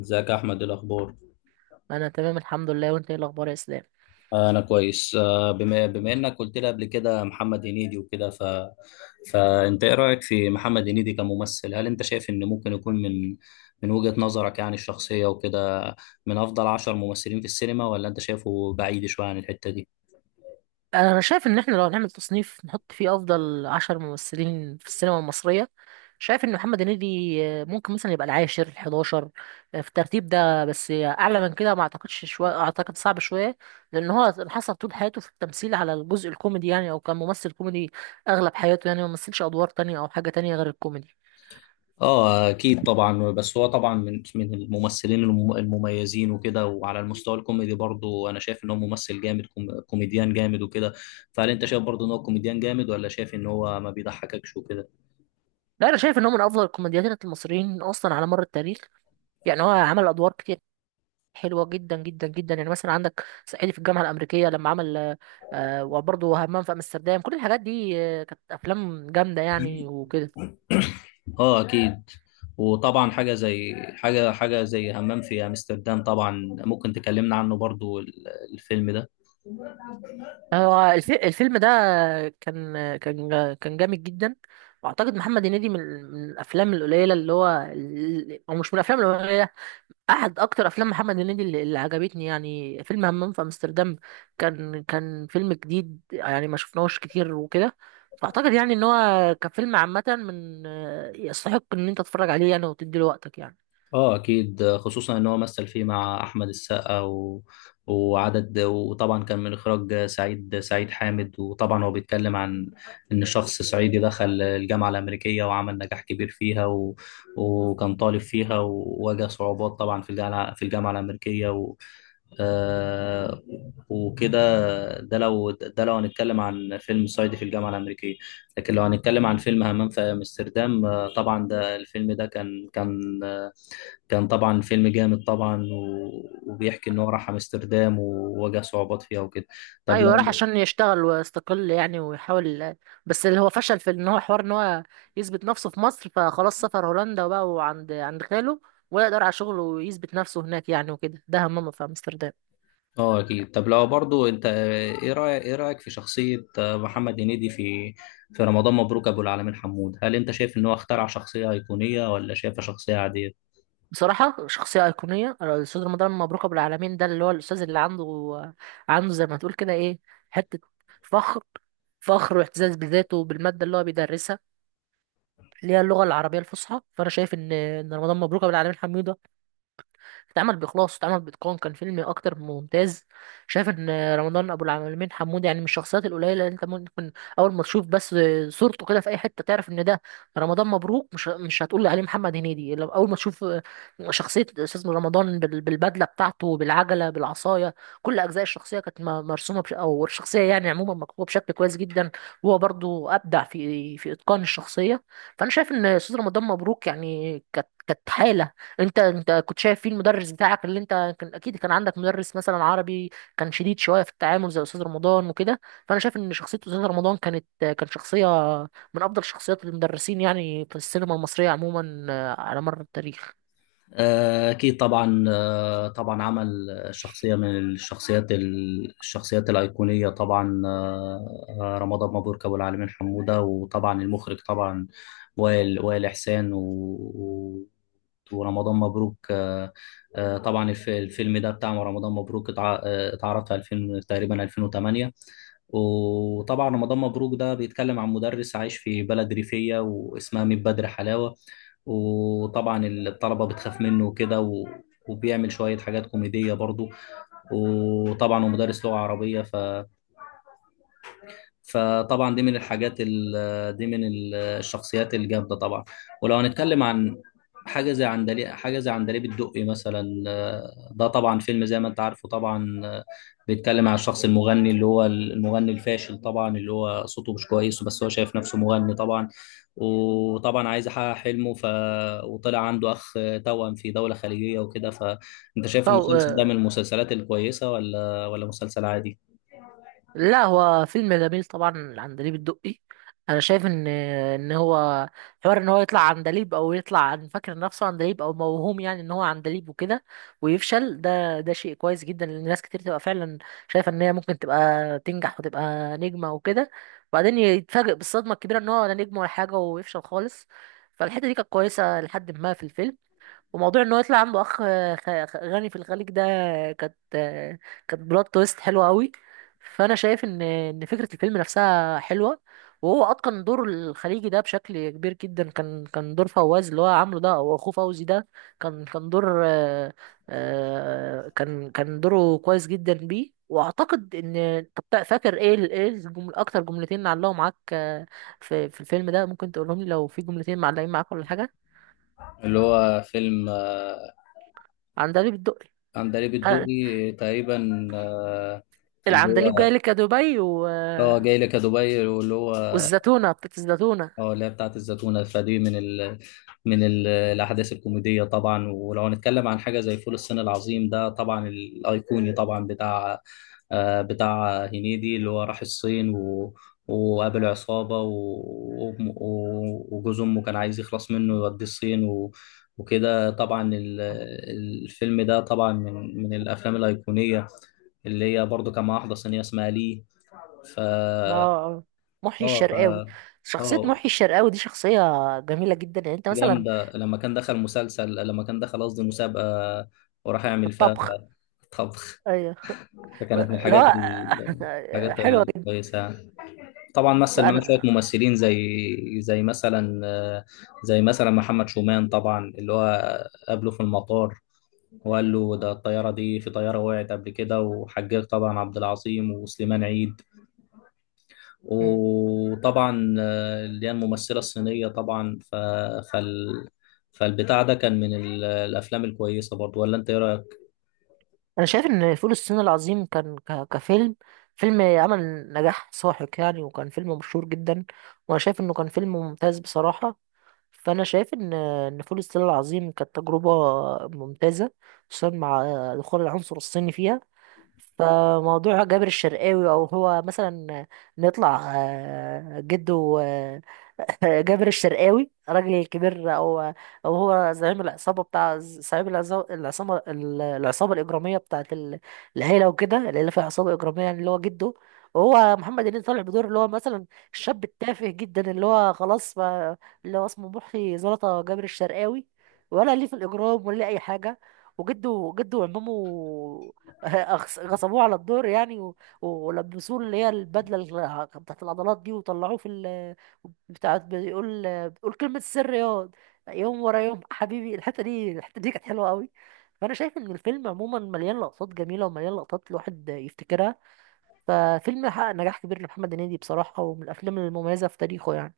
ازيك يا احمد؟ إيه الاخبار؟ انا تمام الحمد لله، وانت ايه الاخبار يا اسلام؟ انا كويس. بما انك قلت لي قبل كده محمد هنيدي وكده ف فانت ايه رايك في محمد هنيدي كممثل؟ هل انت شايف ان ممكن يكون من وجهة نظرك يعني الشخصية وكده من افضل عشر ممثلين في السينما، ولا انت شايفه بعيد شوية عن الحتة دي؟ أنا شايف ان احنا لو هنعمل تصنيف نحط فيه افضل عشر ممثلين في السينما المصريه، شايف ان محمد هنيدي ممكن مثلا يبقى العاشر الحداشر في الترتيب ده، بس اعلى من كده ما اعتقدش، شويه اعتقد صعب شويه، لان هو حصل طول حياته في التمثيل على الجزء الكوميدي يعني، او كان ممثل كوميدي اغلب حياته، يعني ما مثلش ادوار تانية او حاجه تانية غير الكوميدي. اه اكيد طبعا، بس هو طبعا من الممثلين المميزين وكده، وعلى المستوى الكوميدي برضو انا شايف ان هو ممثل جامد، كوميديان جامد وكده. فهل انت شايف برضو ان هو كوميديان جامد، ولا شايف ان هو ما بيضحككش وكده؟ لا، انا شايف ان هو من افضل الكوميديانات المصريين اصلا على مر التاريخ. يعني هو عمل ادوار كتير حلوه جدا جدا جدا. يعني مثلا عندك صعيدي في الجامعه الامريكيه لما عمل، آه، وبرضه همام في امستردام، كل الحاجات دي كانت افلام جامده يعني وكده. اه اكيد. وطبعا حاجه زي حاجه زي همام في امستردام، طبعا ممكن تكلمنا عنه برضو الفيلم ده. هو الفيلم ده كان جامد جدا، واعتقد محمد هنيدي من من الافلام القليله اللي هو او مش من الافلام القليله، احد اكتر افلام محمد هنيدي اللي عجبتني يعني فيلم همام في امستردام. كان فيلم جديد يعني، ما شفناهوش كتير وكده. فاعتقد يعني ان هو كفيلم عامه من يستحق ان انت تتفرج عليه يعني وتدي له وقتك يعني. اه اكيد، خصوصا ان هو مثل فيه مع احمد السقا و... وعدد، وطبعا كان من اخراج سعيد حامد. وطبعا هو بيتكلم عن ان شخص صعيدي دخل الجامعه الامريكيه وعمل نجاح كبير فيها و... وكان طالب فيها وواجه صعوبات طبعا في الجامعه في الجامعه الامريكيه و... آه... وكده. ده لو هنتكلم عن فيلم صعيدي في الجامعه الامريكيه. لكن لو هنتكلم عن فيلم همام في امستردام، طبعا ده الفيلم ده كان طبعا فيلم جامد طبعا، و... وبيحكي ان هو راح امستردام وواجه صعوبات فيها وكده. طب ايوه راح لو عشان يشتغل ويستقل يعني ويحاول، بس اللي هو فشل في ان هو حوار ان هو يثبت نفسه في مصر، فخلاص سافر هولندا وبقى وعند عند خاله ولا يقدر على شغله ويثبت نفسه هناك يعني وكده، ده همام في امستردام. اه اكيد. طب لو برضو انت، ايه رايك في شخصيه محمد هنيدي في في رمضان مبروك ابو العالمين حمود، هل انت شايف ان هو اخترع شخصيه ايقونيه، ولا شايفها شخصيه عاديه؟ بصراحة شخصية أيقونية الأستاذ رمضان مبروك أبو العالمين ده، اللي هو الأستاذ اللي عنده زي ما تقول كده إيه، حتة فخر، فخر واعتزاز بذاته وبالمادة اللي هو بيدرسها، اللي هي اللغة العربية الفصحى. فأنا شايف إن رمضان مبروك أبو العالمين حميدة اتعمل بإخلاص، اتعمل بإتقان، كان فيلم أكتر من ممتاز. شايف إن رمضان أبو العالمين حمود يعني من الشخصيات القليلة اللي أنت ممكن أول ما تشوف بس صورته كده في أي حتة تعرف إن ده رمضان مبروك. مش هتقول عليه محمد هنيدي لو أول ما تشوف شخصية أستاذ رمضان بالبدلة بتاعته، بالعجلة، بالعصاية. كل أجزاء الشخصية كانت مرسومة أو الشخصية يعني عموما مكتوبة بشكل كويس جدا. هو برضو أبدع في إتقان الشخصية. فأنا شايف إن أستاذ رمضان مبروك يعني كانت حالة، انت كنت شايف فيه المدرس بتاعك اللي انت كان اكيد كان عندك مدرس مثلا عربي كان شديد شويه في التعامل زي استاذ رمضان وكده. فانا شايف ان شخصيه استاذ رمضان كانت شخصيه من افضل شخصيات المدرسين يعني في السينما المصريه عموما على مر التاريخ. أكيد طبعا. طبعا عمل شخصية من الشخصيات الأيقونية طبعا، رمضان مبروك أبو العالمين حمودة. وطبعا المخرج طبعا وائل إحسان و... و- ورمضان مبروك. طبعا الفيلم ده بتاع رمضان مبروك اتعرض في 2000 تقريبا، 2008. وطبعا رمضان مبروك ده بيتكلم عن مدرس عايش في بلد ريفية واسمها ميت بدر حلاوة، وطبعا الطلبة بتخاف منه وكده و... وبيعمل شوية حاجات كوميدية برضو، وطبعا هو مدرس لغة عربية فطبعا دي من دي من الشخصيات الجامده طبعا. ولو هنتكلم عن حاجه زي عندليب حاجه زي عندليب الدقي مثلا، ده طبعا فيلم زي ما انت عارفه طبعا. بيتكلم عن الشخص المغني اللي هو المغني الفاشل طبعا، اللي هو صوته مش كويس بس هو شايف نفسه مغني طبعا، وطبعا عايز يحقق حلمه ف... وطلع عنده اخ توأم في دوله خليجيه وكده. فانت شايف المسلسل ده من المسلسلات الكويسه، ولا مسلسل عادي؟ لا هو فيلم جميل طبعا العندليب الدقي. انا شايف ان هو حوار ان هو يطلع عندليب، او يطلع عن فاكر نفسه عندليب، او موهوم يعني ان هو عندليب وكده ويفشل، ده شيء كويس جدا، لان ناس كتير تبقى فعلا شايفه ان هي ممكن تبقى تنجح وتبقى نجمه وكده، وبعدين يتفاجئ بالصدمه الكبيره ان هو لا نجم ولا حاجه ويفشل خالص. فالحته دي كانت كويسه لحد ما في الفيلم. وموضوع ان هو يطلع عنده اخ غني في الخليج ده، كانت كانت بلوت تويست حلوه قوي. فانا شايف ان فكره الفيلم نفسها حلوه، وهو اتقن دور الخليجي ده بشكل كبير جدا. كان دور فواز اللي هو عامله ده او اخوه فوزي ده، كان دور كان دوره كويس جدا بيه. واعتقد ان، طب فاكر ايه ايه الجمل اكتر، جملتين علقوا معاك في الفيلم ده؟ ممكن تقولهم لي لو في جملتين معلقين معاك ولا حاجه؟ اللي هو فيلم عن دليل الدقي. عندليب الدقي تقريبا. اللي العندليب هو جاي لك يا دبي و... اه جاي لك يا دبي، واللي هو والزتونة بتاعت الزتونة. اه اللي هي بتاعت الزتونة. فدي من من الأحداث الكوميدية طبعا. ولو هنتكلم عن حاجة زي فول الصين العظيم، ده طبعا الأيقوني طبعا بتاع بتاع هنيدي، اللي هو راح الصين و... وقابل عصابة و... وجوز أمه كان عايز يخلص منه يوديه الصين و... وكده. طبعا الفيلم ده طبعا من الأفلام الأيقونية، اللي هي برضو كان مع واحدة صينية اسمها لي. ف اه آه. محيي اه ف الشرقاوي. شخصية اه محيي الشرقاوي دي شخصية جميلة جدا. يعني انت مثلا، جامدة. لما كان دخل مسلسل، لما كان دخل قصدي مسابقة، وراح في يعمل فيها الطبخ، طبخ، ايوه. فكانت من لا الحاجات حلوة جدا. الكويسة يعني. طبعا مثل معاه فأنا شوية ممثلين زي زي مثلا زي مثلا محمد شومان طبعا، اللي هو قابله في المطار وقال له ده الطيارة دي، في طيارة وقعت قبل كده، وحجاج طبعا عبد العظيم وسليمان عيد، وطبعا اللي هي الممثلة الصينية طبعا. فال... فالبتاع ده كان من الأفلام الكويسة برضو، ولا أنت إيه رأيك؟ انا شايف ان فول الصين العظيم كان كفيلم، فيلم عمل نجاح ساحق يعني، وكان فيلم مشهور جدا، وانا شايف انه كان فيلم ممتاز بصراحة. فانا شايف ان فول الصين العظيم كانت تجربة ممتازة، خصوصا مع دخول العنصر الصيني فيها. فموضوع جابر الشرقاوي، او هو مثلا نطلع جده، جابر الشرقاوي راجل كبير، او او هو زعيم العصابه بتاع، زعيم العصابه العصابه الاجراميه بتاعت العيله وكده. العيله فيها عصابه اجراميه يعني اللي هو جده. وهو محمد هنيدي طالع بدور اللي هو مثلا الشاب التافه جدا، اللي هو خلاص ما، اللي هو اسمه محي زلطه جابر الشرقاوي، ولا ليه في الاجرام ولا ليه اي حاجه. وجده، وعمامه غصبوه على الدور يعني ولبسوه اللي هي البدله بتاعت العضلات دي، وطلعوه في ال بتاعت، بيقول كلمه السر ياض يوم ورا يوم حبيبي. الحته دي كانت حلوه قوي. فانا شايف ان الفيلم عموما مليان لقطات جميله، ومليان لقطات الواحد يفتكرها. ففيلم حقق نجاح كبير لمحمد هنيدي بصراحه، ومن الافلام المميزه في تاريخه يعني.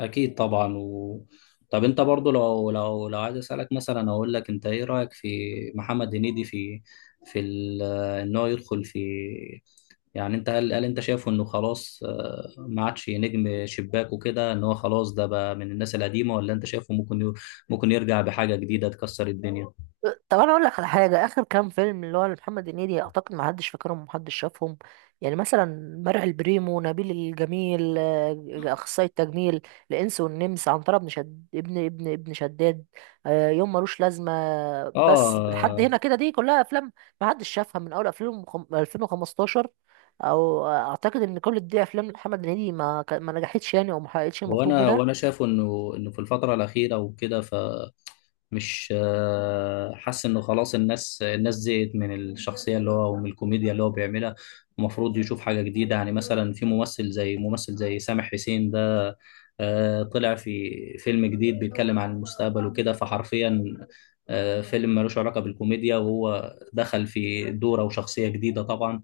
أكيد طبعا و... طب أنت برضو، لو عايز أسألك مثلا أقول لك، أنت إيه رأيك في محمد هنيدي في في ال... إن هو يدخل في، يعني أنت هل أنت شايفه إنه خلاص، ما عادش نجم شباك وكده، إن هو خلاص ده بقى من الناس القديمة، ولا أنت شايفه ممكن ي... ممكن يرجع بحاجة جديدة تكسر الدنيا؟ طب انا اقول لك على حاجه، اخر كام فيلم اللي هو محمد هنيدي اعتقد ما حدش فاكرهم ومحدش شافهم، يعني مثلا مرعي البريمو، نبيل الجميل اخصائي التجميل، الانس والنمس، عنتر ابن شد ابن ابن شداد، يوم ملوش لازمه. بس لحد آه. هنا كده، دي كلها افلام ما حدش شافها من اول 2015، او اعتقد ان كل دي افلام محمد هنيدي ما نجحتش يعني او ما حققتش المطلوب. وانا شايف انه في الفتره الاخيره وكده، فمش حاسس انه خلاص الناس زهقت من الشخصيه اللي هو ومن الكوميديا اللي هو بيعملها. المفروض يشوف حاجه جديده، يعني مثلا في ممثل زي سامح حسين ده، طلع في فيلم جديد بيتكلم عن المستقبل وكده، فحرفيا فيلم ملوش علاقه بالكوميديا، وهو دخل في دوره وشخصيه جديده طبعا.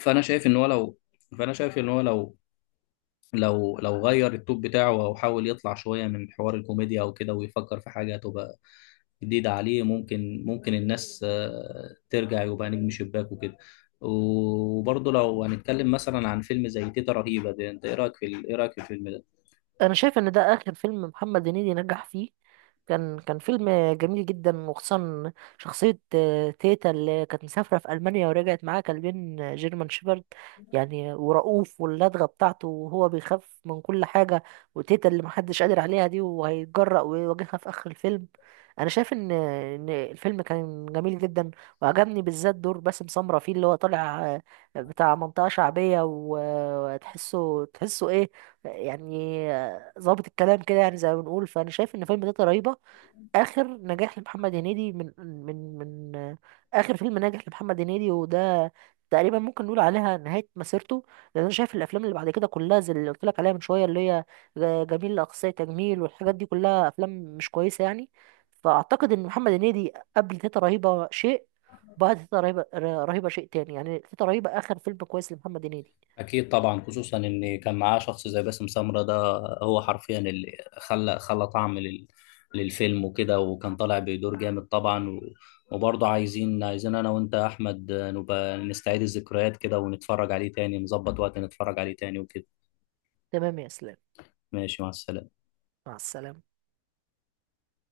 فانا شايف ان هو لو فانا شايف ان هو لو غير التوب بتاعه او حاول يطلع شويه من حوار الكوميديا او كده، ويفكر في حاجه تبقى جديده عليه، ممكن الناس ترجع يبقى نجم شباك وكده. وبرضه لو هنتكلم مثلا عن فيلم زي تيتا رهيبه ده، انت ايه رايك في الفيلم ده؟ انا شايف ان ده اخر فيلم محمد هنيدي نجح فيه، كان فيلم جميل جدا. وخصوصا شخصية تيتا اللي كانت مسافرة في ألمانيا ورجعت معاها كلبين جيرمان شيبرد يعني، ورؤوف واللدغة بتاعته وهو بيخاف من كل حاجة، وتيتا اللي محدش قادر عليها دي وهيتجرأ ويواجهها في آخر الفيلم. أنا شايف إن الفيلم كان جميل جدا، وعجبني بالذات دور باسم سمرة فيه اللي هو طالع بتاع منطقة شعبية، وتحسه إيه يعني، ظابط الكلام كده يعني زي ما بنقول. فانا شايف ان فيلم تيتا رهيبه اخر نجاح لمحمد هنيدي، من من اخر فيلم ناجح لمحمد هنيدي، وده تقريبا ممكن نقول عليها نهايه مسيرته، لان انا شايف الافلام اللي بعد كده كلها زي اللي قلت لك عليها من شويه، اللي هي جميل لاقصى تجميل والحاجات دي، كلها افلام مش كويسه يعني. فاعتقد ان محمد هنيدي قبل تيتا رهيبه شيء، بعد تيتا رهيبه رهيبه شيء تاني يعني. تيتا رهيبه اخر فيلم كويس لمحمد هنيدي. أكيد طبعا، خصوصا إن كان معاه شخص زي باسم سمرة ده، هو حرفيا اللي خلى طعم للفيلم وكده، وكان طالع بدور جامد طبعا، وبرضه عايزين أنا وأنت يا أحمد نبقى نستعيد الذكريات كده ونتفرج عليه تاني، نظبط وقت نتفرج عليه تاني وكده. تمام يا اسلام. ماشي، مع السلامة. مع السلامه.